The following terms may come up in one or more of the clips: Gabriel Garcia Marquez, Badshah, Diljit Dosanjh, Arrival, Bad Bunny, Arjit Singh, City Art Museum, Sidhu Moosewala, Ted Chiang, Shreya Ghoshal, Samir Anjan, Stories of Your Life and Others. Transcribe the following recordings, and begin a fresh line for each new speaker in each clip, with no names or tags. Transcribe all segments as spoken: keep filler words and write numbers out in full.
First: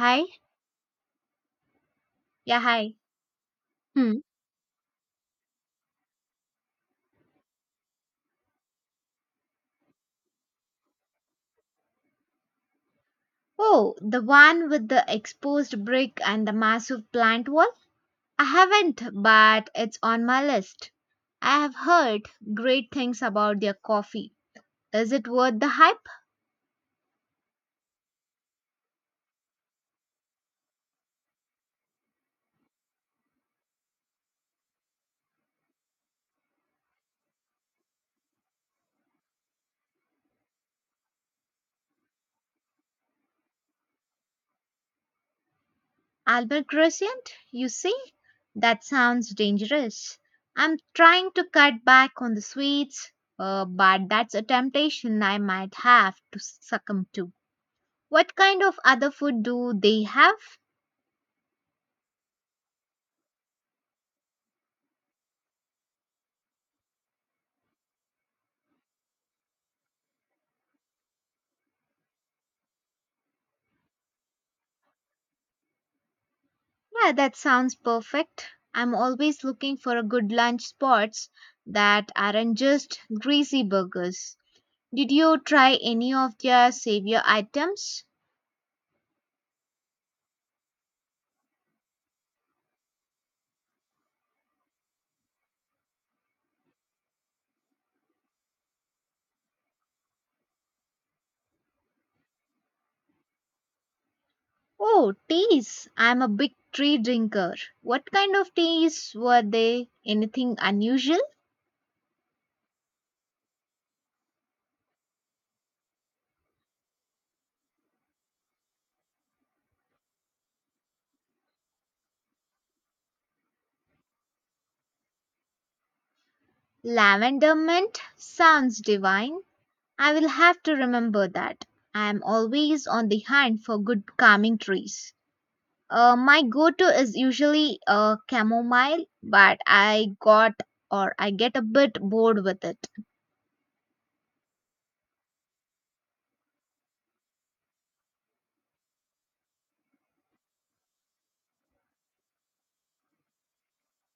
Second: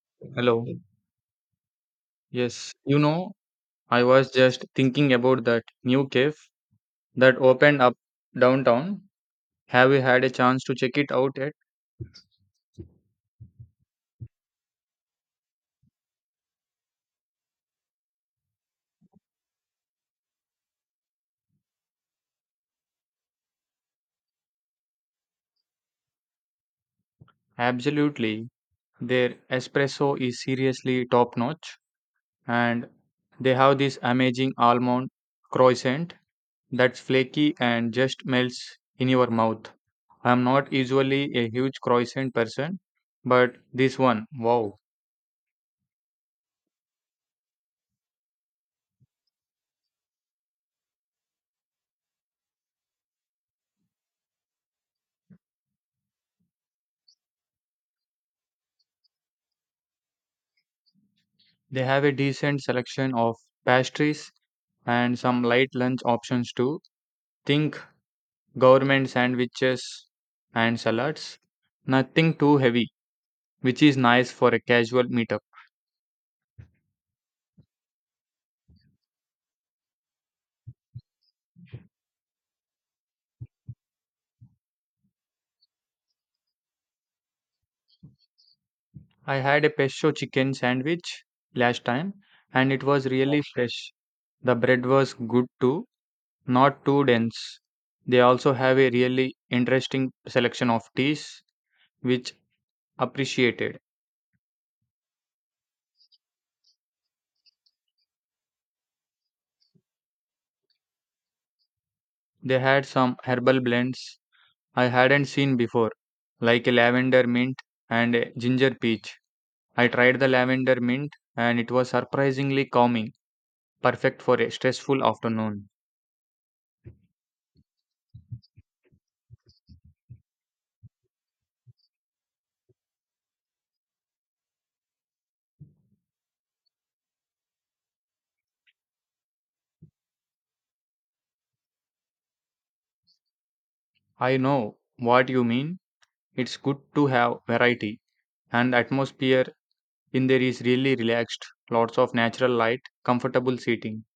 Hi?
Hello.
Yeah,
Yes,
hi.
you know, I
Hmm.
was just thinking about that new cave that opened up downtown. Have you had a chance to check it out yet?
Oh, the one with the exposed brick and the massive plant wall? I haven't, but it's on my list. I have heard great things about their coffee. Is it worth the hype?
Absolutely. Their espresso is seriously top notch, and they have this amazing almond croissant that's flaky and just melts in your mouth. I'm not usually a huge croissant person, but this one, wow.
Albert Crescent, you see? That sounds dangerous. I'm trying to cut back on the sweets, uh, but that's a temptation I might have to succumb to. What kind of other food do they have?
They have a decent selection of pastries and some light lunch options too. Think government sandwiches and salads. Nothing too heavy, which is nice for a casual meetup.
Yeah, that sounds perfect. I'm always looking for a good lunch spots that aren't just greasy burgers. Did you try any of their savior items?
I had a pesto chicken sandwich last time and it was really fresh. The bread was good too. Not too dense. They also have a really interesting selection of teas, which appreciated.
Oh, teas. I'm a big tea drinker. What kind of teas were they? Anything unusual?
They had some herbal blends I hadn't seen before, like a lavender mint and a ginger peach. I tried the lavender mint and it was surprisingly calming, perfect for a stressful afternoon.
Lavender mint sounds divine. I will have to remember that. I am always on the hunt for good calming trees. Uh, my go-to is usually uh, chamomile, but I got or I get a bit bored with it.
I know what you mean. It's good to have variety, and the atmosphere in there is really relaxed. Lots of natural light, comfortable seating.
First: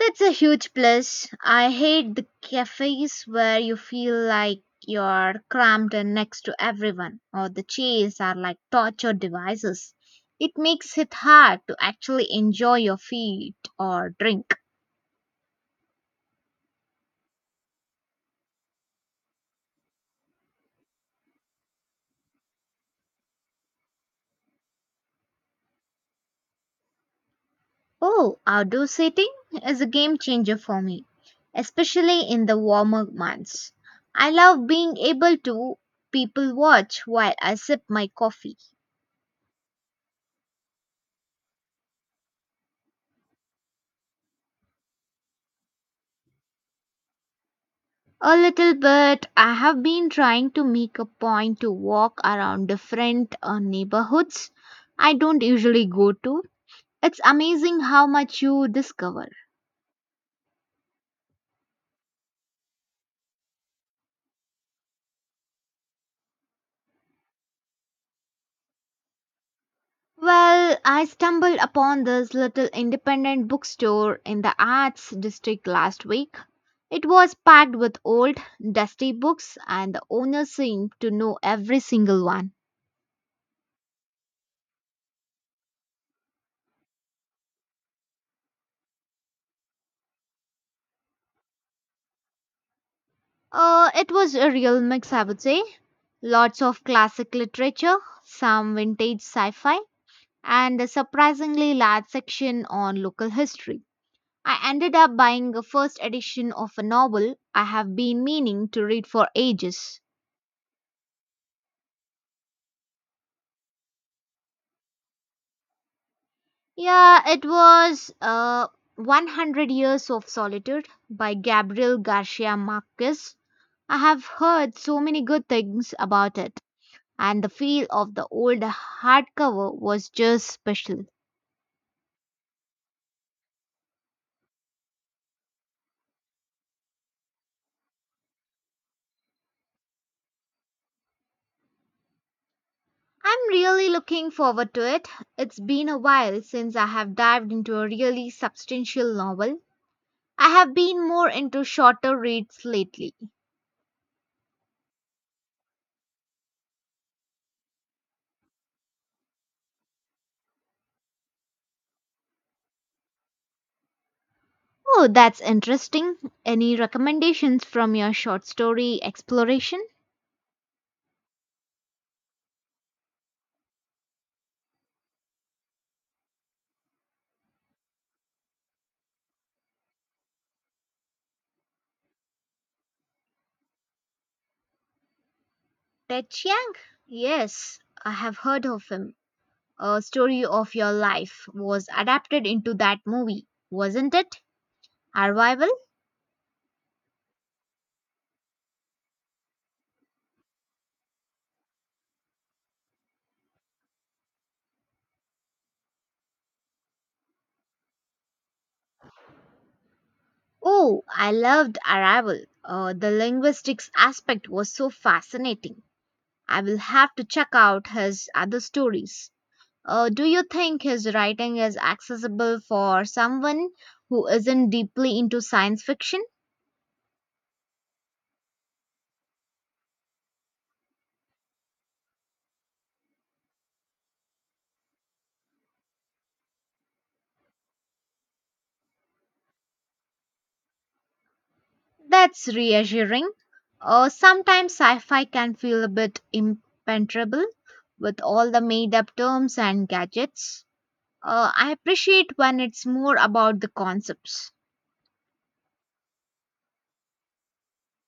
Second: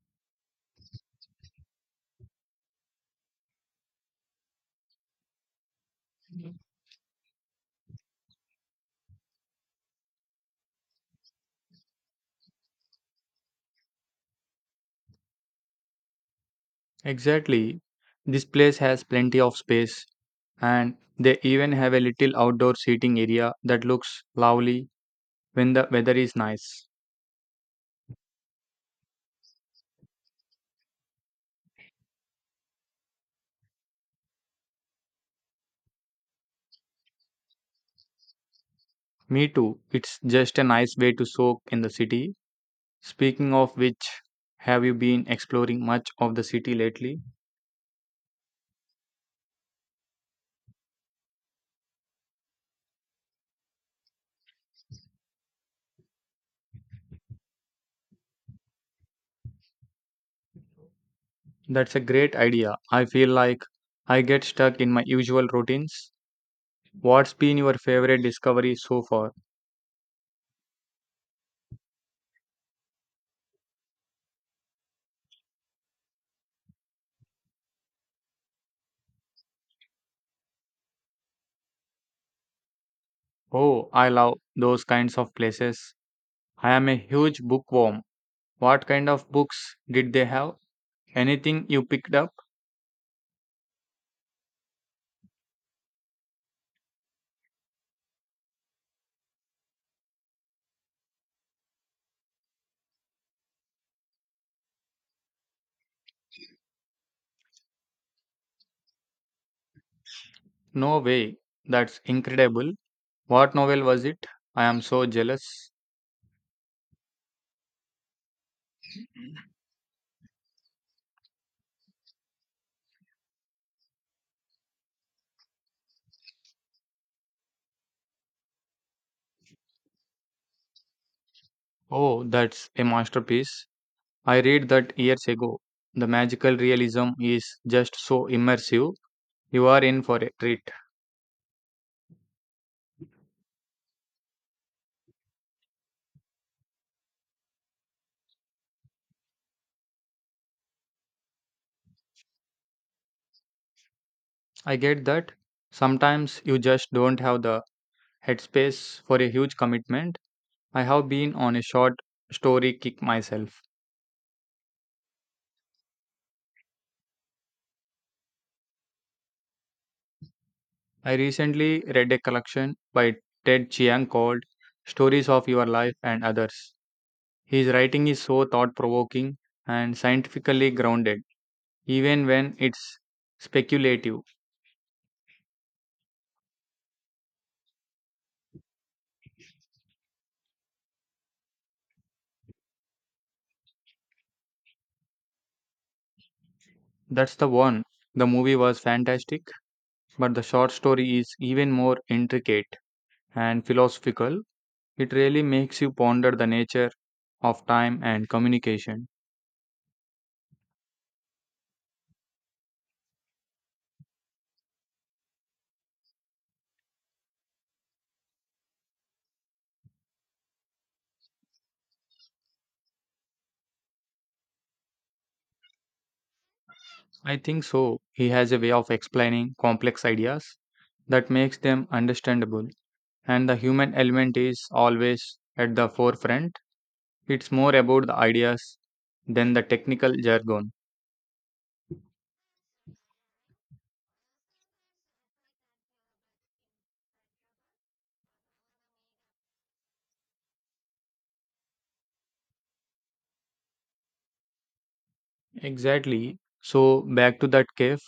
That's a huge plus. I hate the cafes where you feel like you're crammed in next to everyone, or the chairs are like torture devices. It makes it hard to actually enjoy your feet or drink.
Exactly. This place has plenty of space and they even have a little outdoor seating area that looks lovely when the weather is nice.
Oh, outdoor seating is a game changer for me, especially in the warmer months. I love being able to people watch while I sip my coffee.
Me too. It's just a nice way to soak in the city. Speaking of which, have you been exploring much of the city lately?
A little bit. I have been trying to make a point to walk around different uh, neighborhoods I don't usually go to. It's amazing how much you discover.
That's a great idea. I feel like I get stuck in my usual routines. What's been your favorite discovery so far?
Well, I stumbled upon this little independent bookstore in the Arts District last week. It was packed with old, dusty books, and the owner seemed to know every single one.
Oh, I love those kinds of places. I am a huge bookworm. What kind of books did they have? Anything you picked up?
Uh, it was a real mix, I would say. Lots of classic literature, some vintage sci fi, and a surprisingly large section on local history. I ended up buying a first edition of a novel I have been meaning to read for ages.
No way. That's incredible. What novel was it? I am so jealous.
Yeah, it was uh, one hundred Years of Solitude by Gabriel Garcia Marquez. I have heard so many good things about it, and the feel of the old hardcover was just special.
Oh, that's a masterpiece. I read that years ago. The magical realism is just so immersive. You are in for a treat.
I'm really looking forward to it. It's been a while since I have dived into a really substantial novel. I have been more into shorter reads lately.
I get that. Sometimes you just don't have the headspace for a huge commitment. I have been on a short story kick myself.
Oh, that's interesting. Any recommendations from your short story exploration?
I recently read a collection by Ted Chiang called Stories of Your Life and Others. His writing is so thought provoking and scientifically grounded, even when it's speculative.
Ted Chiang? Yes, I have heard of him. A story of your life was adapted into that movie, wasn't it? Arrival?
That's the one. The movie was fantastic, but the short story is even more intricate and philosophical. It really makes you ponder the nature of time and communication.
Oh, I loved Arrival. Uh, the linguistics aspect was so fascinating. I will have to check out his other stories. Uh, do you think his writing is accessible for someone who isn't deeply into science fiction?
I think so. He has a way of explaining complex ideas that makes them understandable, and the human element is always at the forefront. It's more about the ideas than the technical jargon.
That's reassuring. Uh, sometimes sci fi can feel a bit impenetrable with all the made up terms and gadgets. Uh, I appreciate when it's more about the concepts.
Exactly. So, back to that cave,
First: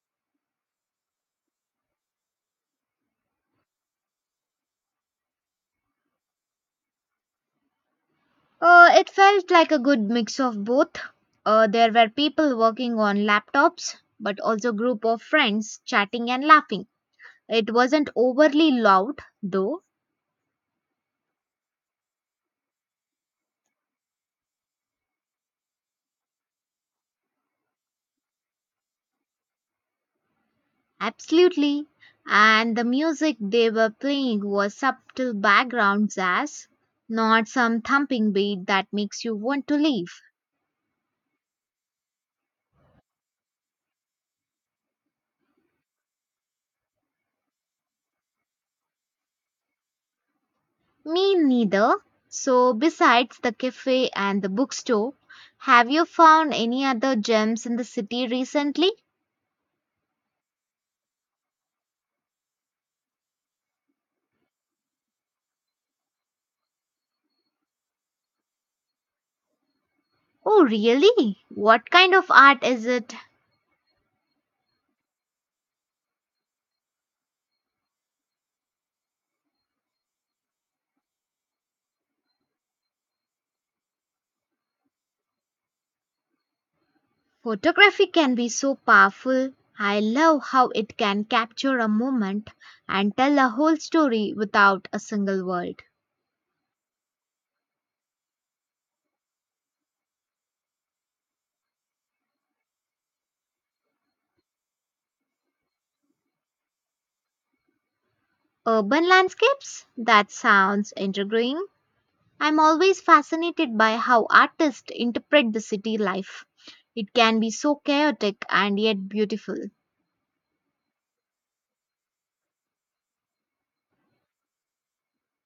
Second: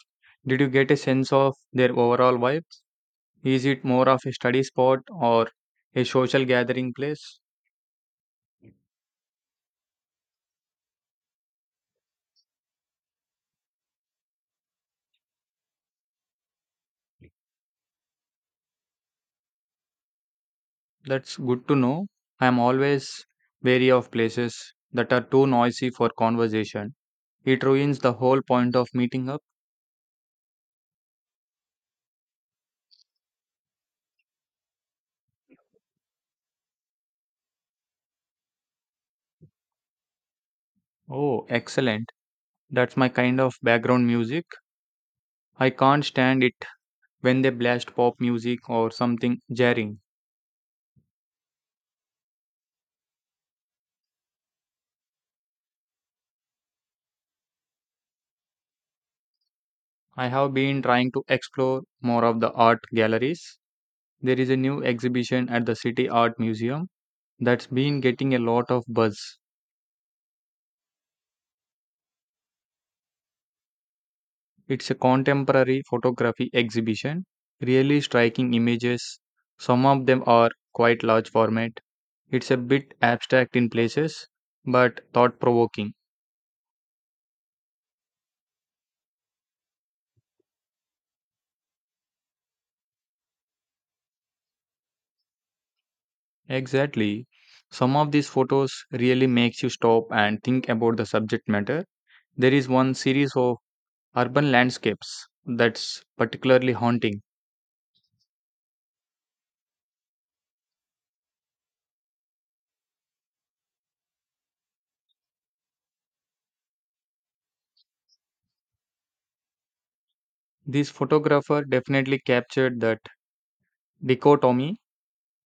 did you get a sense of their overall vibe? Is it more of a study spot or a social gathering place?
Uh, it felt like a good mix of both. Uh, there were people working on laptops, but also group of friends chatting and laughing. It wasn't overly loud, though.
That's good to know. I am always wary of places that are too noisy for conversation. It ruins the whole point of meeting up.
Absolutely. And the music they were playing was subtle background jazz, not some thumping beat that makes you want to leave.
Oh, excellent. That's my kind of background music. I can't stand it when they blast pop music or something jarring.
Me neither. So, besides the cafe and the bookstore, have you found any other gems in the city recently?
I have been trying to explore more of the art galleries. There is a new exhibition at the City Art Museum that's been getting a lot of buzz.
Oh, really? What kind of art is it?
It's a contemporary photography exhibition, really striking images. Some of them are quite large format. It's a bit abstract in places, but thought provoking.
Photography can be so powerful. I love how it can capture a moment and tell a whole story without a single word.
Exactly. Some of these photos really makes you stop and think about the subject matter. There is one series of urban landscapes that's particularly haunting.
Urban landscapes? That sounds intriguing. I'm always fascinated by how artists interpret the city life. It can be so chaotic and yet beautiful.
This photographer definitely captured that dichotomy.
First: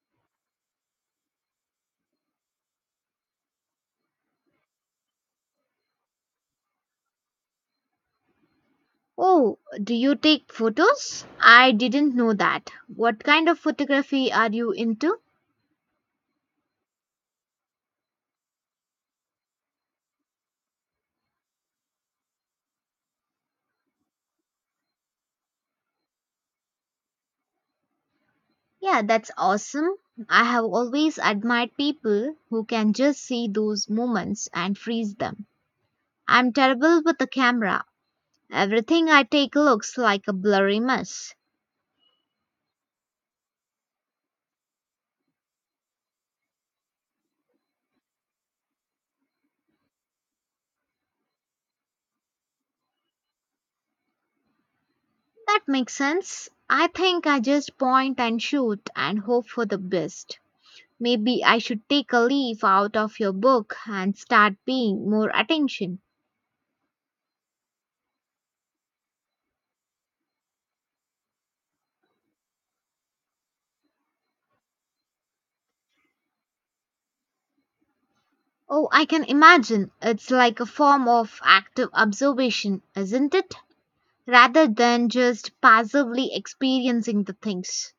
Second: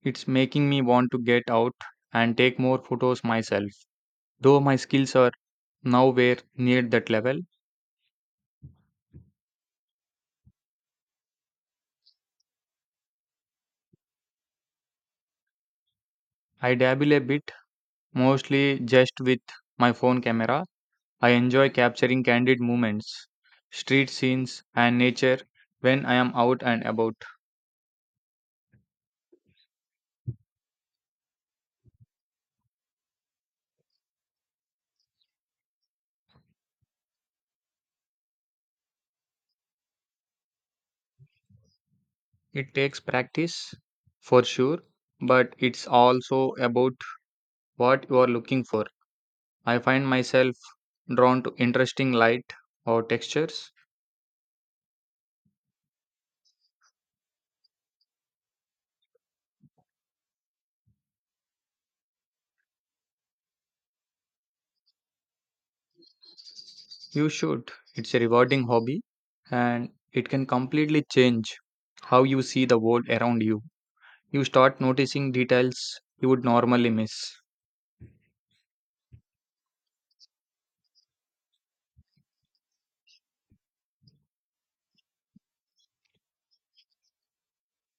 It's making me want to get out and take more photos myself, though my skills are nowhere near that level.
Oh, do you take photos? I didn't know that. What kind of photography are you into?
I dabble a bit, mostly just with my phone camera. I enjoy capturing candid moments, street scenes, and nature when I am out and about.
Yeah, that's awesome. I have always admired people who can just see those moments and freeze them. I'm terrible with the camera. Everything I take looks like a blurry mess.
It takes practice for sure, but it's also about what you are looking for. I find myself drawn to interesting light or textures.
That makes sense. I think I just point and shoot and hope for the best. Maybe I should take a leaf out of your book and start paying more attention.
You should. It's a rewarding hobby and it can completely change how you see the world around you. You start noticing details you would normally miss.
Oh, I can imagine. It's like a form of active observation, isn't it? Rather than just passively experiencing the things.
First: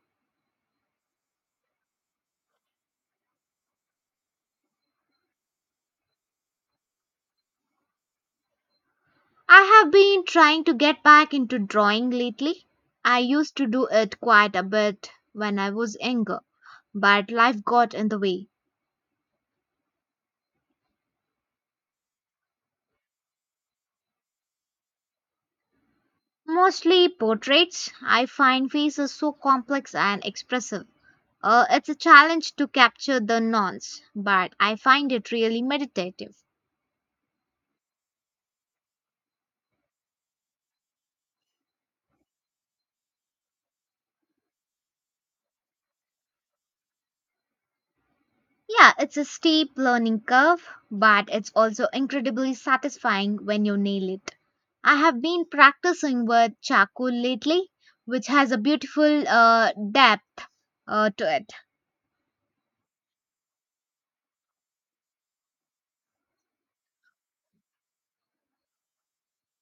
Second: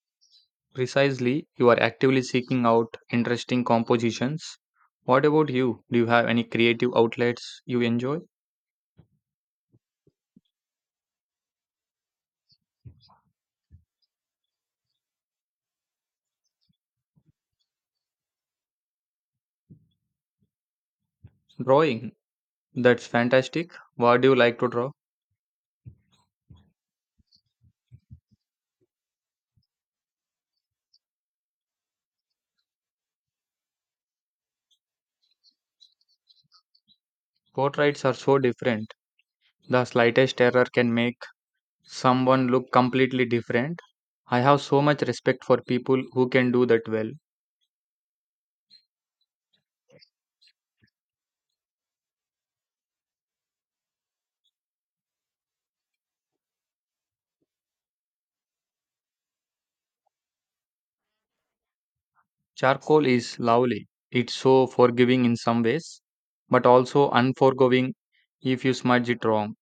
Precisely, you are actively seeking out interesting compositions. What about you? Do you have any creative outlets you enjoy?
I have been trying to get back into drawing lately. I used to do it quite a bit when I was younger, but life got in the way.
Drawing. That's fantastic. What do you like to draw?
Mostly portraits. I find faces so complex and expressive. Uh, it's a challenge to capture the nuance, but I find it really meditative.
Portraits are so different. The slightest error can make someone look completely different. I have so much respect for people who can do that well.
Yeah, it's a steep learning curve, but it's also incredibly satisfying when you nail it. I have been practicing with charcoal lately, which has a beautiful uh, depth uh, to it.
Charcoal is lovely. It's so forgiving in some ways, but also unforgiving if you smudge it wrong.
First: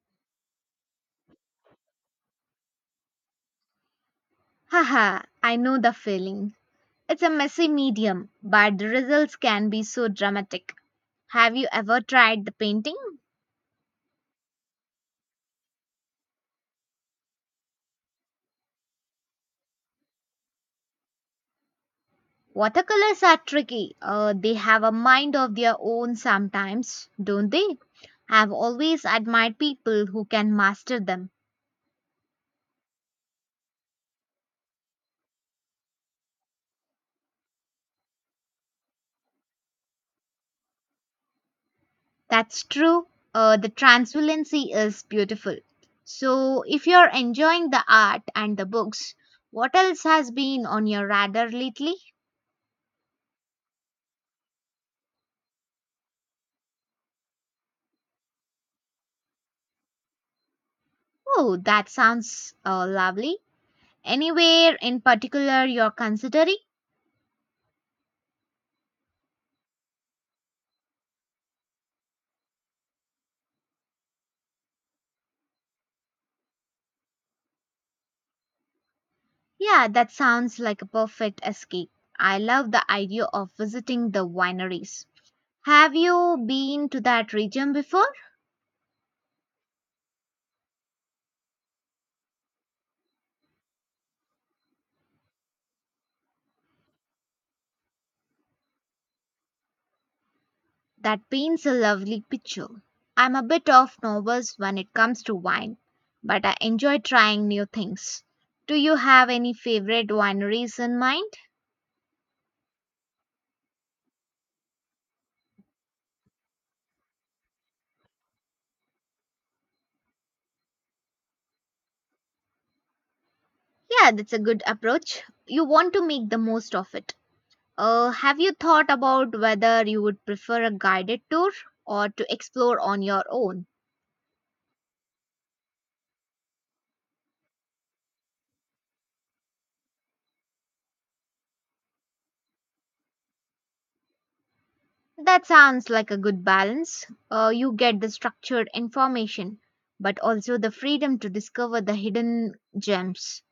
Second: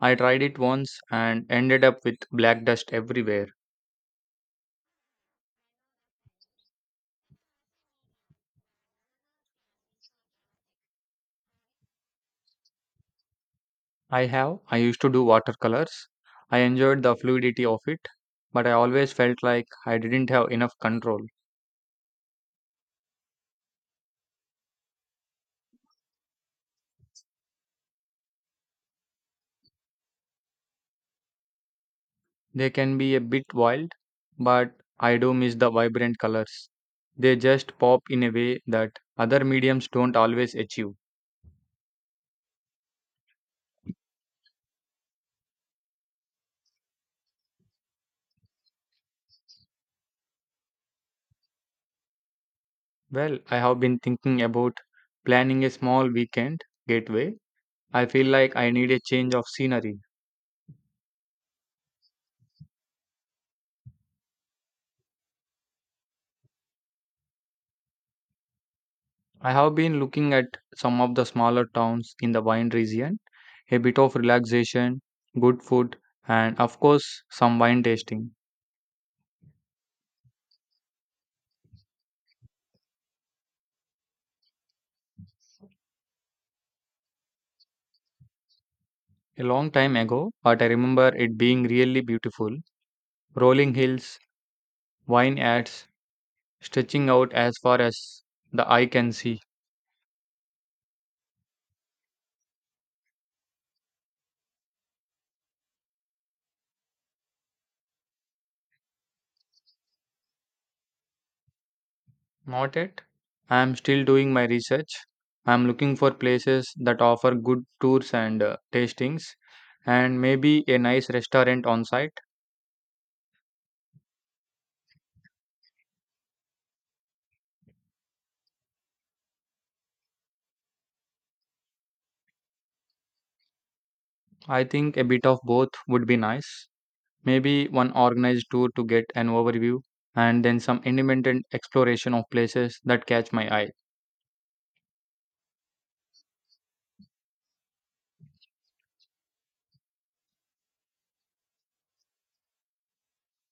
I tried it once and ended up with black dust everywhere.
Haha, I know the feeling. It's a messy medium, but the results can be so dramatic. Have you ever tried the painting?
I have. I used to do watercolors. I enjoyed the fluidity of it, but I always felt like I didn't have enough control.
Watercolors are tricky. Uh, they have a mind of their own sometimes, don't they? I've always admired people who can master them.
They can be a bit wild, but I do miss the vibrant colors. They just pop in a way that other mediums don't always achieve.
That's true. Uh, the transparency is beautiful. So, if you're enjoying the art and the books, what else has been on your radar lately?
Well, I have been thinking about planning a small weekend getaway. I feel like I need a change of scenery.
Oh, that sounds uh, lovely. Anywhere in particular you're considering?
I have been looking at some of the smaller towns in the wine region, a bit of relaxation, good food, and of course, some wine tasting.
Yeah, that sounds like a perfect escape. I love the idea of visiting the wineries. Have you been to that region before?
A long time ago, but I remember it being really beautiful, rolling hills, Vine adds, stretching out as far as the eye can see.
That paints a lovely picture. I'm a bit of nervous when it comes to wine, but I enjoy trying new things. Do you have any favorite wineries in mind?
Not yet. I am still doing my research. I am looking for places that offer good tours and uh, tastings, and maybe a nice restaurant on site.
Yeah, that's a good approach. You want to make the most of it. Uh, have you thought about whether you would prefer a guided tour or to explore on your own?
I think a bit of both would be nice. Maybe one organized tour to get an overview, and then some independent exploration of places that catch my eye.
That sounds like a good balance. Uh, you get the structured information, but also the freedom to discover the hidden gems.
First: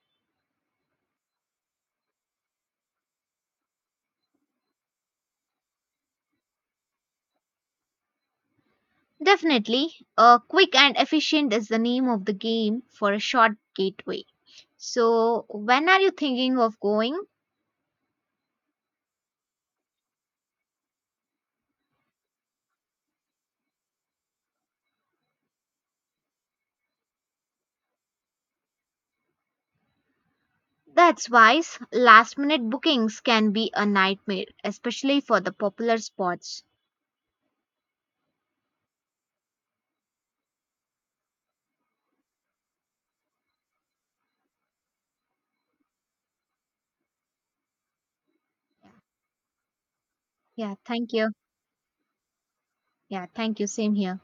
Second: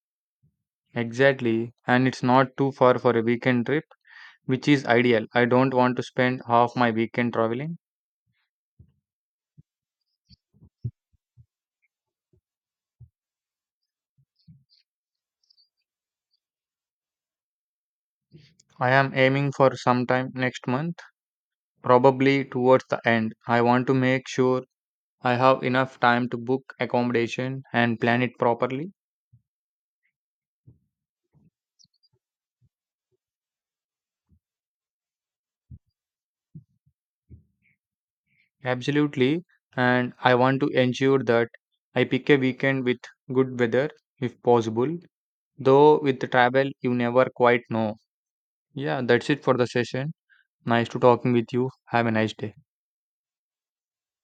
Exactly, and it's not too far for a weekend trip, which is ideal. I don't want to spend half my weekend traveling.
Definitely, uh, quick and efficient is the name of the game for a short gateway. So, when are you thinking of going?
I am aiming for sometime next month, probably towards the end. I want to make sure I have enough time to book accommodation and plan it properly.
That's wise. Last minute bookings can be a nightmare, especially for the popular spots.
Absolutely. And I want to ensure that I pick a weekend with good weather if possible. Though with the travel, you never quite know. Yeah, that's it for the session.
Yeah,
Nice to
thank you.
talking with you. Have a nice day.
Yeah, thank you. Same here.